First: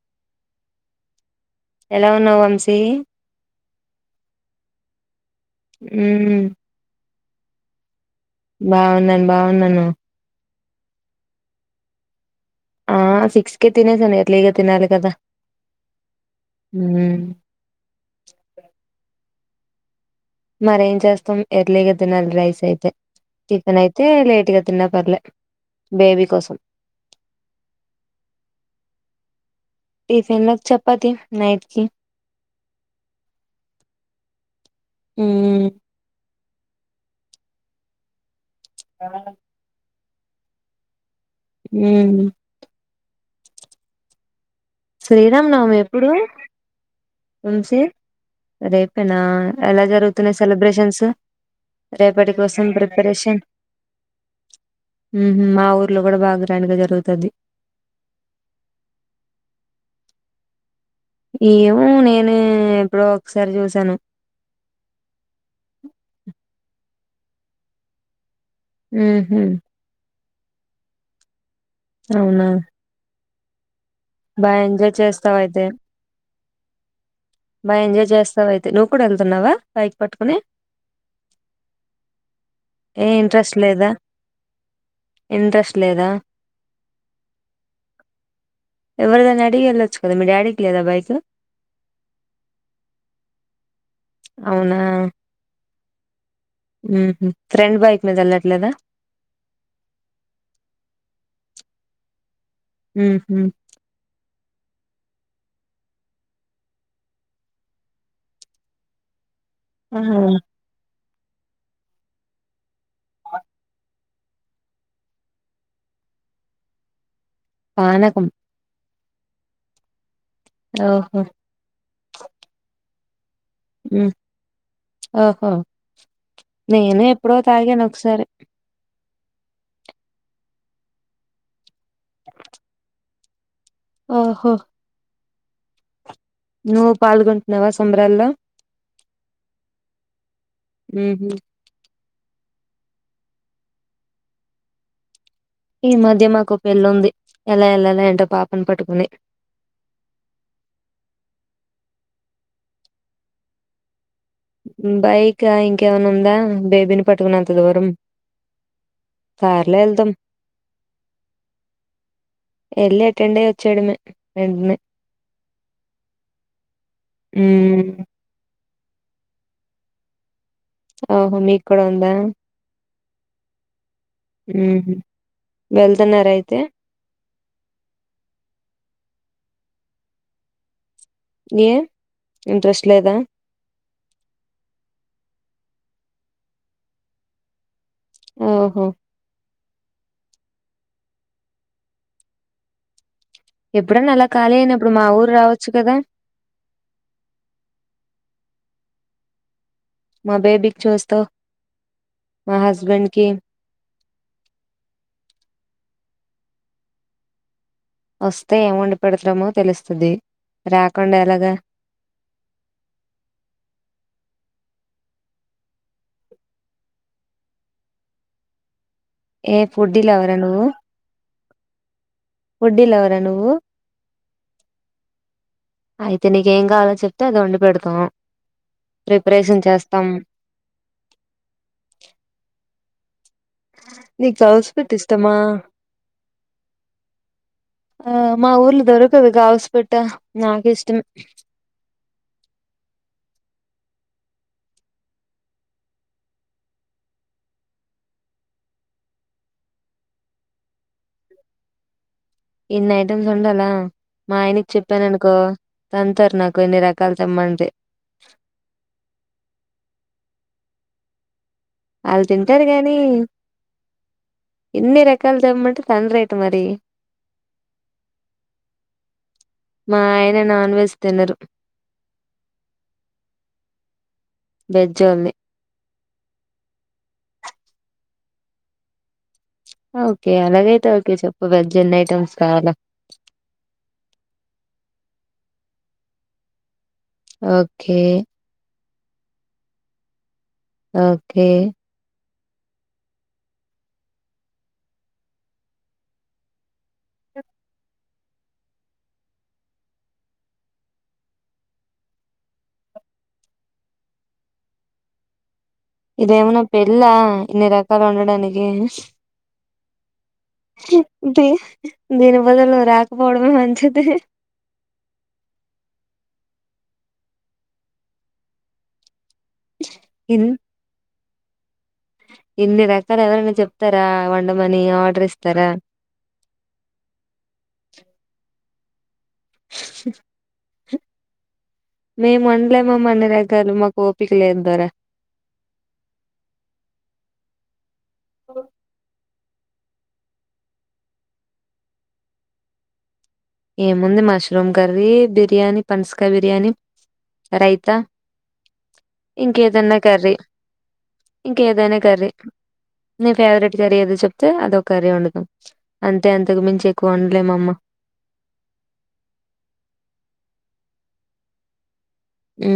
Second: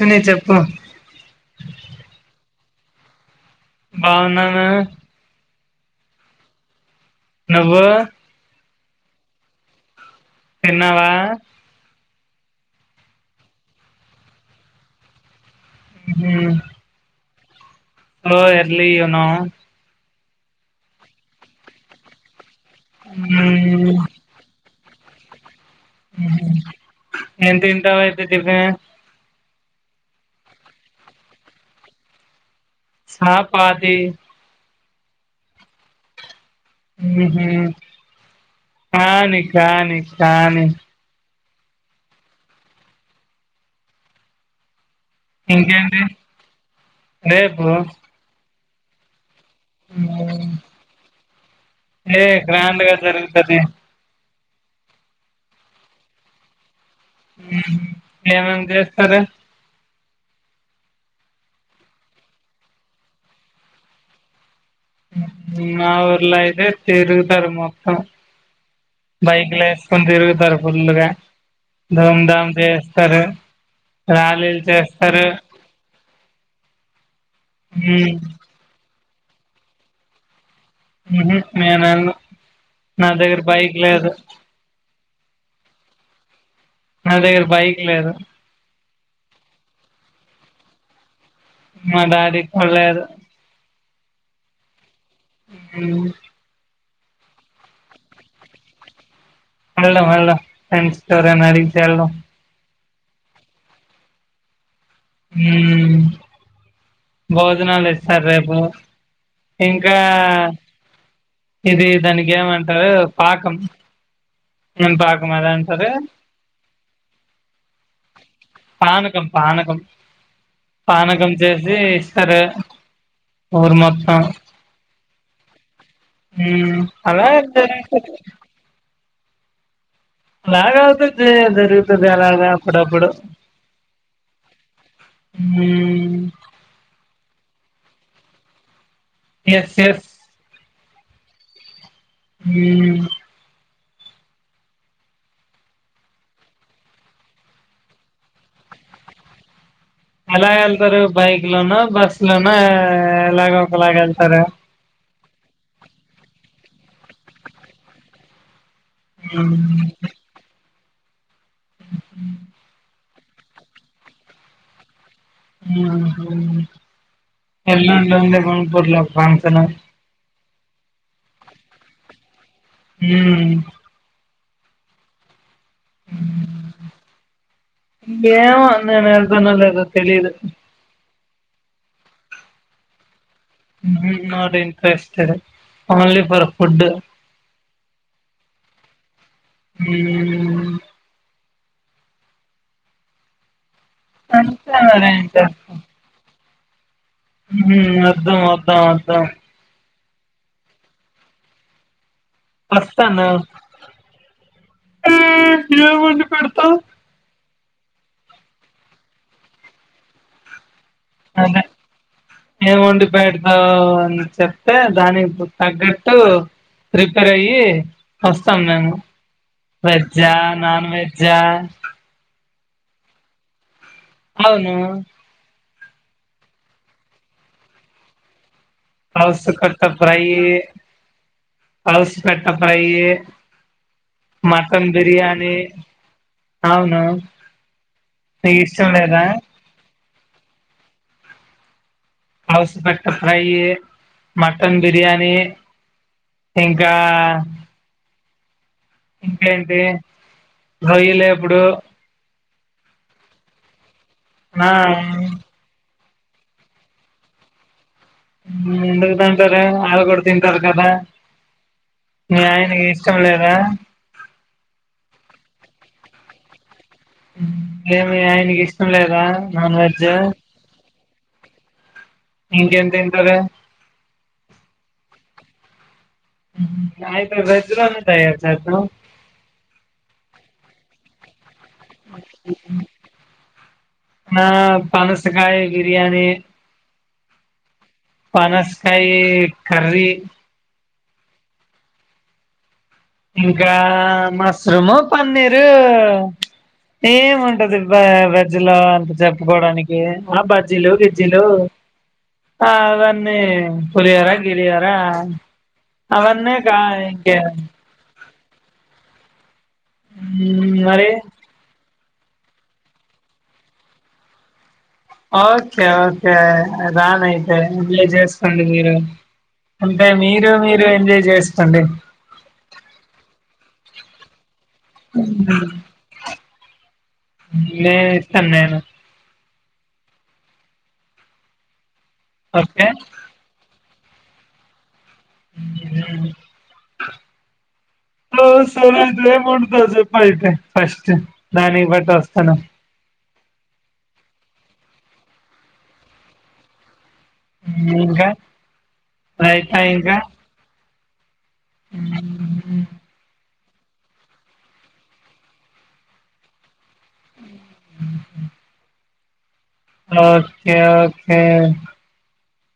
అ న చెప్పు ఎలా ఉన్నావు వంశీ బాగున్నాను హ్మ్మ్ నువ్వు బావున్నాను బావున్నాను తిన్నావా ఆ సిక్స్ కే తినేసాను ఎర్లీ గా తినాలి కదా హుమ్మ్ హలో ఎర్లీ ఏనో మరేం చేస్తాం ఎర్లీ గా తినాలి రైస్ అయితే టిఫెన్ అయితే లేట్ గా తిన్న పర్లే బేబీ కోసం ఏం తింటావు అయితే టిఫిని టిఫిన్ కి చప్పతి నైట్ కి చపాతీ హుమ్మ్ ఉహు కాని కానీ కానీ హుమ్మ్ శ్రీరామనవమి ఇంకేంటి ఎప్పుడు రేపు వంశీ రేపేన ఎలా జరుగుతున్నాయి సెలబ్రేషన్స్ ఏ రేపటి కోసం గ్రాండ్ గా ప్రిపరేషన్ జరుగుతది మా ఊర్లో కూడా బాగా గ్రాండ్ గాజరుగుతుంది ఏం ఏం చేస్తారు ఏమో నేను ఎప్పుడో ఒకసారి చూసాను మాఊర్లా ఇదే తిరుగుతారు మొత్తం ఉహు బైకులు వేసుకొని తిరుగు సర్ ఫుల్లుగా ధూం అవునా ధాం చేస్తారు బాగా రాలీలు ఎంజాయ్ చేస్తారు చేస్తావయితే బా ఎంజాయ్ మ్మ్ చేస్తావు అయితే నువ్ కూడా వెళ్తున్నావా బైక్ పట్టుకుని హుహ్ నేను వెళ్ళాను ఏ నా దగ్గర ఇంట్రెస్ట్ బైక్ లేదా లేదు ఇంట్రెస్ట్ లేదా నా దగ్గర బైక్ లేదు ఎవరిదైనా అడిగి వెళ్ళొచ్చు కదా మీ డాడీకి లేదా బైక్ మా డాడీకి కుడ్లేదు అవునా హ్ ఫ్రెండ్ బైక్ మీద వెళ్ళట్లేదా హలో హలో ఫ్రెండ్స్ ఎవరు అయినా అడిగితే హెల్లొ హుహు హ్ భోజనాలు ఇస్తారు రేపు ఇంకా ఆహా ఇది దానికి ఏమంటారు పాకం ఏం పాకమో అంటారు పనకం పానకం పానకం ఓహో పానకం చేసి ఇస్తారు ఊరు హ్మ్ మొత్తం ఓహో మ్మ్ నేను అలా ఎప్పుడో తాగాను జరుగుతది ఒకసారి [unintelligible] వస్తుది ఎలాగ అప్పుడప్పుడు ఆహో హూ నువ్వు పాల్గొంటున్నావా సంబరాల్లో ఎస్ ఎస్ హుహు హ్ ఈ మధ్య మాకు పెళ్ళుంది ఎలా ఏళ్లలో ఏంటో పాపను పట్టుకుని ఎలా వెళ్తారు బైక్ లోన బస్సు లోన ఎలాగో ఒకలాగ వెళ్ బైక్ ఇంకా ఇంకేమైనా ఉందా బేబీని పట్టుకున్నంత దూరం హ్మ్ ఏలేట్ అటెండ్ అయ్యి వచ్చేయడమే వెంటనే ఉమ్ ఎలా ర్ లో ఫ్రాన్సన హ మీక్కడ ఉందా హ్మ్ హు హ్మ్ వెళ్తున్నరా అయితే ఏమో నేను వెళ్తానో లేదో తెలీదు ఏ ఇంట్రెస్ట్ లేదా హు హు not interested only for food ఓ హో మ్మ్ ఎప్పుడన్నా అలా ఖాళీ అంతే అయినప్పుడు మా మరి ఊరు ఇంకా రావచ్చు కదా మ్మ్ హు వద్దాం వద్దాం వద్దాం మా బేబికి చూస్తో వస్తాను చూ పెడుతా వస్తే ఏం వండి పెడతామో తెలుస్తది రాకుండా ఎలాగా అదే ఏం వండి పెడతావ్ అన్ చెప్ తే దానికి తగ్గట్టు ప్రిపేర్ అయ్యి వస్తాం మేము ఏ ఫుడ్డీ లవరా వెజ్జా నాన్ వెజ్జా ఫుడ్డి లవర్ ఆ నువ్వు అవును అయితే నీకేం కావాలో చెప్తే అది వండి పెడతాం ప్రిపరేషన్ పౌసుకట్ట చేస్తాం ఫ్రై పౌసుకట్ట ఫ్రై యీ నీకు కౌసు పిట్టా ఇష్టమా అవును ఆ మా నీకు ఊర్లో ఇష్టం లేదా దొరకదు గౌస్పిట్ట నాకు ఇష్టం ష్టం హౌసూపెట్టా ఫ్రై మటన్ బిర్యానీ ఇంకా ఇంకేంటి రోయ్యలేప్పుడు ఇన్ని ఐటమ్స్ వండలా మా ఆయన చెప్పాను ఆ అనుకో తాంతారు నాకు ఇన్ని రకాలు తెమ్మంటే ఎందుకు తంతారు ఆళ్లు ఎం కాదు కదా ఆళ్ళు మీ తింటారు ఆయనకి గానీ ఇష్టం లేదా ఎన్ని రకాలు తేమ్మంటార్ సన్ రైట్ మరి హ్మ్ ఎం మీ ఆయనకి ఇష్టం లేదా నాన్ మా వెజ్ ఆయన నాన్ వెజ్ తినరు ఇంకేం తింటారు. వెజ్జోళ్ళని హుమ్మ్ అయితే వెజ్ లోనే తయారు చేదాం ఓకే అలాగైతే ఓకే చెప్పు ఇ వెజ్ ఎన్ని ఐటమ్స్ కావాలా నా పనసకాయ బిర్యానీ ఓకే కాయి కర్రీ ఓకే ఇంకా మష్రూము పన్నీరు ఏముంటది వెజ్జ్ లో అంత చెప్పుకోడానికి ఆ బజ్జీలు గిజ్జిలు ఆ అవన్నీ పులిహోర గిలిహోర ఇది అవన్నీ ఏమన్న కా పెళ్ళ ఇంకే ఇన్ని రకాలు క్కలా ఉండడానికి మరి బ దీని బదులు రాకపోవడమే మంచిది ఓకే ఓకే రాానయితే ఇలే చేసుకోండి మీరు అంటే ఇన్ మీరు మీరు ఎంజాయ్ చేసి అండడి ఇన్ని రకాలు ఎవరైనా చెప్తారా వంట నే ఇస్తా నేను స మేము ఓకే వండలేమ అమ్మ అన్ని రకాలు మా ఓపిక లేదు దొర హ సో మూడు తజ అయితే ఫస్ట్ దానికి బట్టి వస్తాను ఏముంది మష్రూమ్ కర్రీ బిర్యానీ పనసకాయ బిర్యానీ ఉమ్, రైతా ఇంకా రైతా ఇంకేదన్నా ఇంకా కర్రీ ఇంకేదైనా కర్రీ ఉమ్, నీ ఫేవరెట్ కర్రీ ఏదో చెప్తే అదొ ఒక కర్రీ వడుదాం అంటే అంతకు మించి ఎక్కువ వండలేమమ్మ ఓకే ఓకే ఉ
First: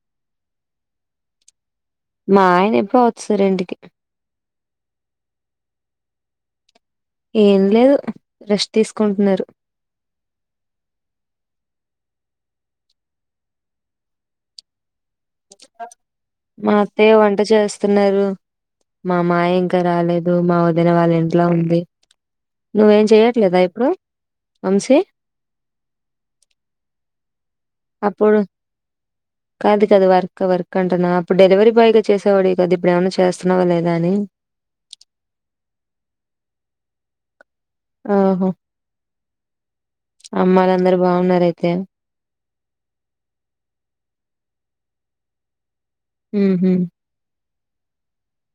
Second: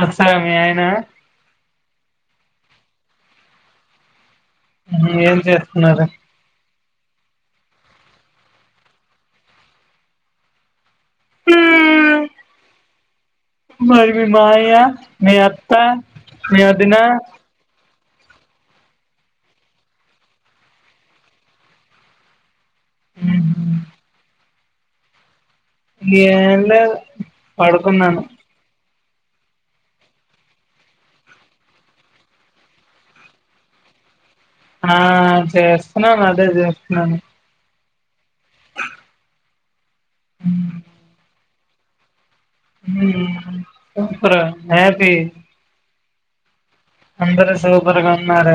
వస్తాడా మీ ఆయన మా ఆయన ఎప్పుడు వచ్చేశారు ఇంటికి ఏం చేస్తున్నారు ఏం లేదు రెష్ట్ తీసుకుంటున్నారు హ మరి మీ మయ్యా మీ అత్త మీ వదిన వస్తున్నారు మా మాయ ఇంకా రాలేదు మా వదిన వాళ్ళ ఇంట్లా ఉంది నువ్వేం చెయట్లేదా ఉమ్. ఇప్పుడు అంశీ ఏండ పడుకున్నాను అప్పుడు కాదు కాదు వర్క్ వర్క్ అంటన్నా అప్పుడు డెలివరీ బాయ్ గా చేసేవాడి కదా ఇప్పుడు ఏమన్నా చేస్తున్నావా లేదా అని ఆ చేస్తున్నాను అదే చేస్తున్నాను ఆహో అమ్మాయిలు అందరు బాగుఉన్నారే తేవు చెప్పు రా హ్యాపీ ఉహు అందరు సూపర్ గా ఉన్నార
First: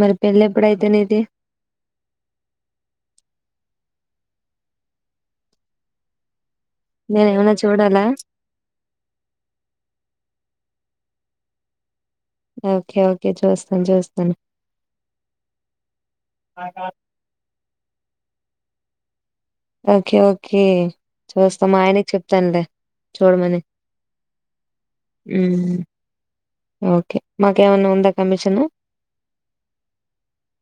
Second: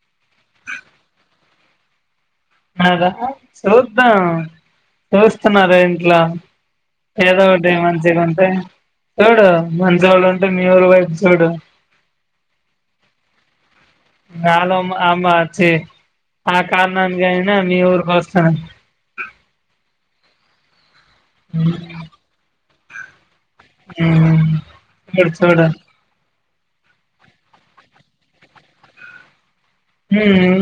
మరి పెళ్లి ఎప్పుడు అయితే నీది అదా చూద్దాం చూస్తున్నారా ఇంట్ల ఏదో నేనేమన్నా ఒకటి చూడాలా? మంచిగా ఉంటే చూడు మంచోళ్ళు ఉంటే మీఊరు వైపు చూడు ఓకే ఓకే చూసు కాలో ఆమాచ్చే ఆ కానన్ జైన్ నా మీ ఊరు కాస్తానా ఓకే ఓకే చూస్తాము మా ఆయనకి చెప్తానులే చూడమని. చూడు నేను చూడ హ్మ్. ఓకే మాకేమన్నా ఉందా కమిషను హ్మ్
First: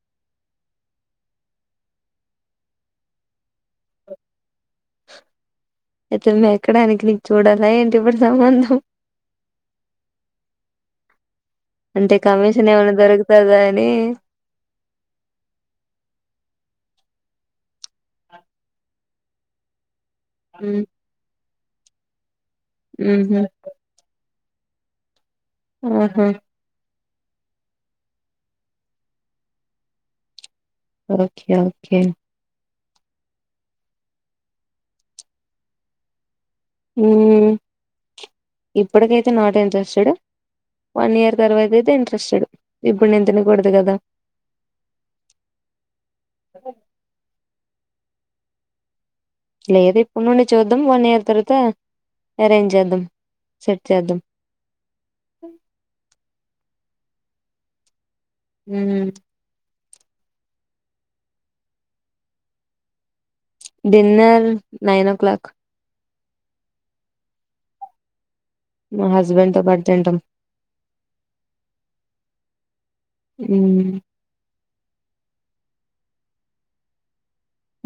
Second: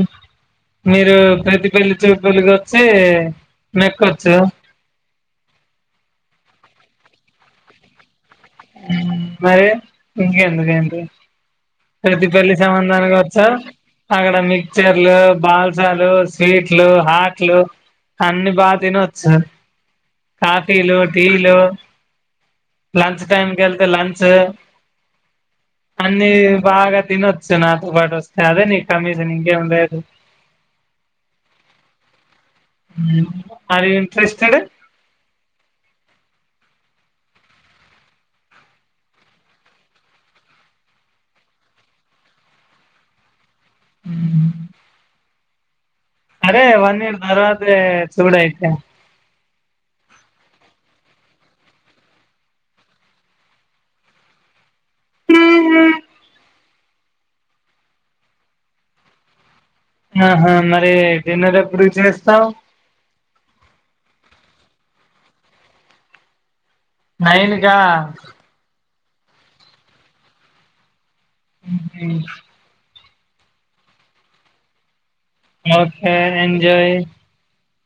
మీరు ప్రతి పెళ్లి చూపులకు వచ్చి మెక్కొచ్చు అయితే మెక్కడానికి నీకు చూడాలా ఏంటి ఇప్పుడు సంబంధం? మరి ఇంకెందుకేంది అంటే ప్రతి పెళ్లి కమిషన్ ఏమన్నా సంబంధానికి వచ్చా దొరుకుతదా అని? అక్కడ మీకు చర్లు బాల్సాలు స్వీట్లు హాట్లు అన్ని బాగ తినొచ్చు కాఫీ హ్మ్. లు టీ లో లంచ్ హుహు. టైం గాలుక లంచ్ ఆహా! అన్ని బాగాత్ తినవచ్చు నాతో పాటు వస్తే అదే నీ కమిషన్ ఇంకేమ్ లేదు okay okay are you interested హ్మ్ ఇప్పటికైతే నాట్ ఇంట్రెస్టెడ్ వన్ ఇయర్ తర్వాత అయితే ఇంట్రెస్టెడ్ ఇప్పుడు నేను తినకూడదు అంతే గదా అదే వన్ ఇయర్ తరువాత్ దే చూడు అయితే లేదు ఇప్పుడు నుండి చూద్దాం వన్ ఇయర్ తర్వాత అరేంజ్ చేద్దాం సెట్ చేద్దాం హ్మ్ ఆహా మరి జిన్నలు ఎప్పుడు చేస్తావు డిన్నర్ నైన్ ఓ క్లాలాక్ నైనుకా మా హస్బెండ్ తో పట్ తంటాం హుహు. అ ఓకే ఎంజాయ్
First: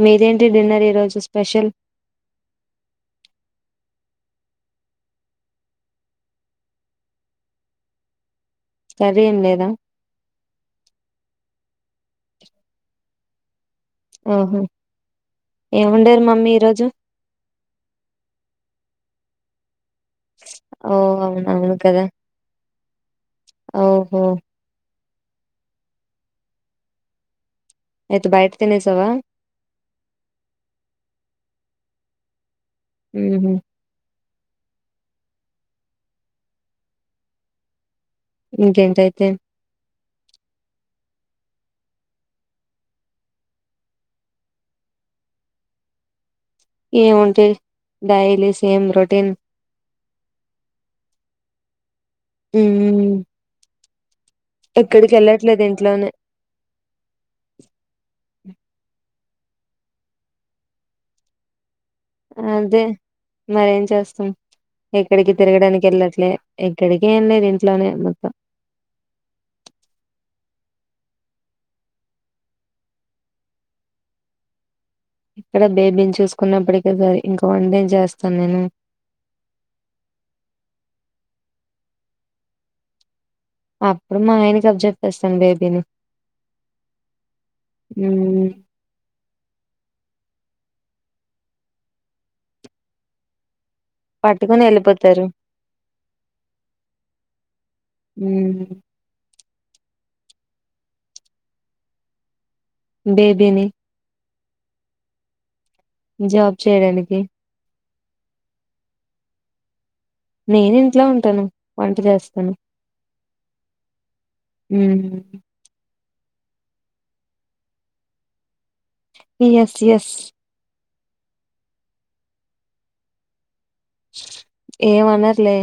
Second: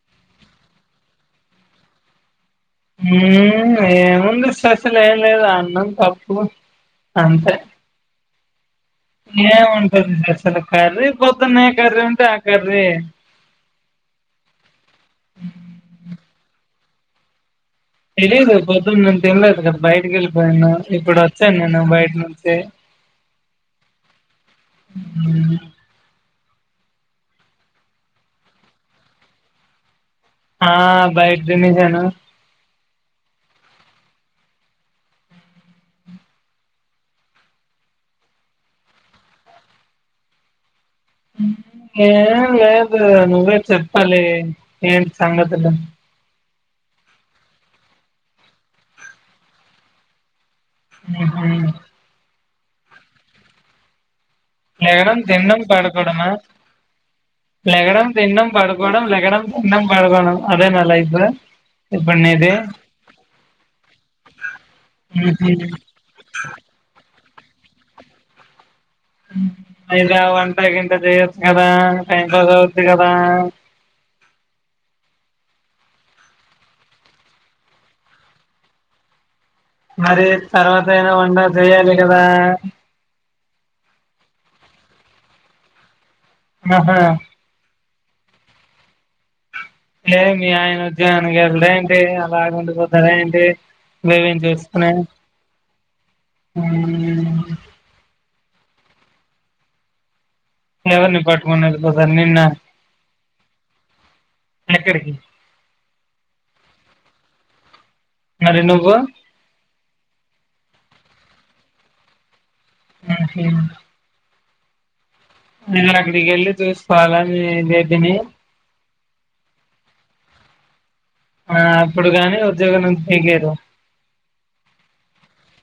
మీదేంటి డిన్నర్ ఈ రోజు స్పెషల్ ఏముంది ససలు ఏం లేదు అన్నం తప్పు అంతే కర్రీ ఏం ఏ లేదా ఉంటది అసలు కాల పొద్దునే క రే త క రే ఆహో ఏముండారు మమ్మీ ఈరోజు తెలియదు పొదుం నం త తెన్లద బయటకి వెళ్ళిపోయాను ఓ ఇప్పుడు అవును వచ్చాను అవును నేను కదా బయట నుంచి ఓహో అ అయితే బయట తినేసావా హా భైజమజను హ ఇంకేంటైతే ఏం లేదు నువ్వే చెప్పాలి ఏంటి సంగతులు ఏము ఉంటే డైలీ సేమ్ రొటీన్ ఆ ఉ లేడం తిన్నడం ఇంట్లోనే పడకడమా లగనం తిన్నం పడుకోడం లగనం తిన్నం పడుకోడం అదేనల ఇప్పు అదే మరేం చేస్తాం ఎక్కడికి ఉహు తిరగడానికి వెళ్ళట్లే ఎక్కడికి ఏం లే ఇంట్లోనే అమ్న్నతా అద వంటకి ఇంత చెయొచ్చు కదా టైం పాస్ అవచ్చది కదా ఇక్కడ బేబీని చూసుకున్నప్పటిక సర ఇంకా వన్ డేం చేస్తాను నేను మరి తర్వాత అయినా వండా చేయాలి కదా అప్పుడు మా ఆయన క అబ్ చెెప్పేస్తాను బేబీని ఆహా అ లే మీ ఆయన ఉద్యోగానికి వెళ్ళడ ఏంటి అలా ఉండిపోతాడ ఏంటి నువ్వేం పట్టుకొని వెళ్ళిపోతారు ఆ హ ఎవ ని పార్ట్మం సార్ నిన్న బేబేని ఎనకడకి జాబ్ చేయడానికి అరి ను్వు నేన్ ఇంట్లో ఉంటాను వంట చేస్తాను ఆ హ ఉ ఇది [unintelligible] అడికెళ్ళి చూసుకోవాల మేమ్ జెపినాయి ఎస్ ఎస్ ఆ అప్పుడు కాని ఉద్యోగం నుంచి పికైయర్ ఎమ్ అనర్ లే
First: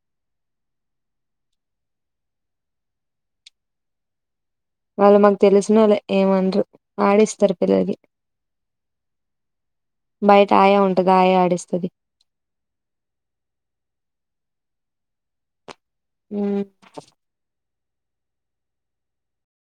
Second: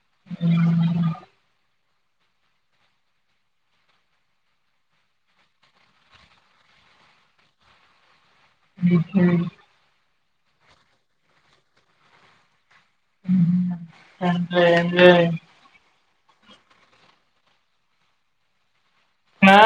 [inaudible] వాళ్ళు మనక్ తెల్ స్ నోలే ఏమ్ అండ్రు ఆడిస్తారు పిల్లకి [unintelligible] ఉమ్ బయట ఆయా ఉంటది ఆయ ఆడిస్తది అంటే ఎమ్ లే ఉమ్ ఆ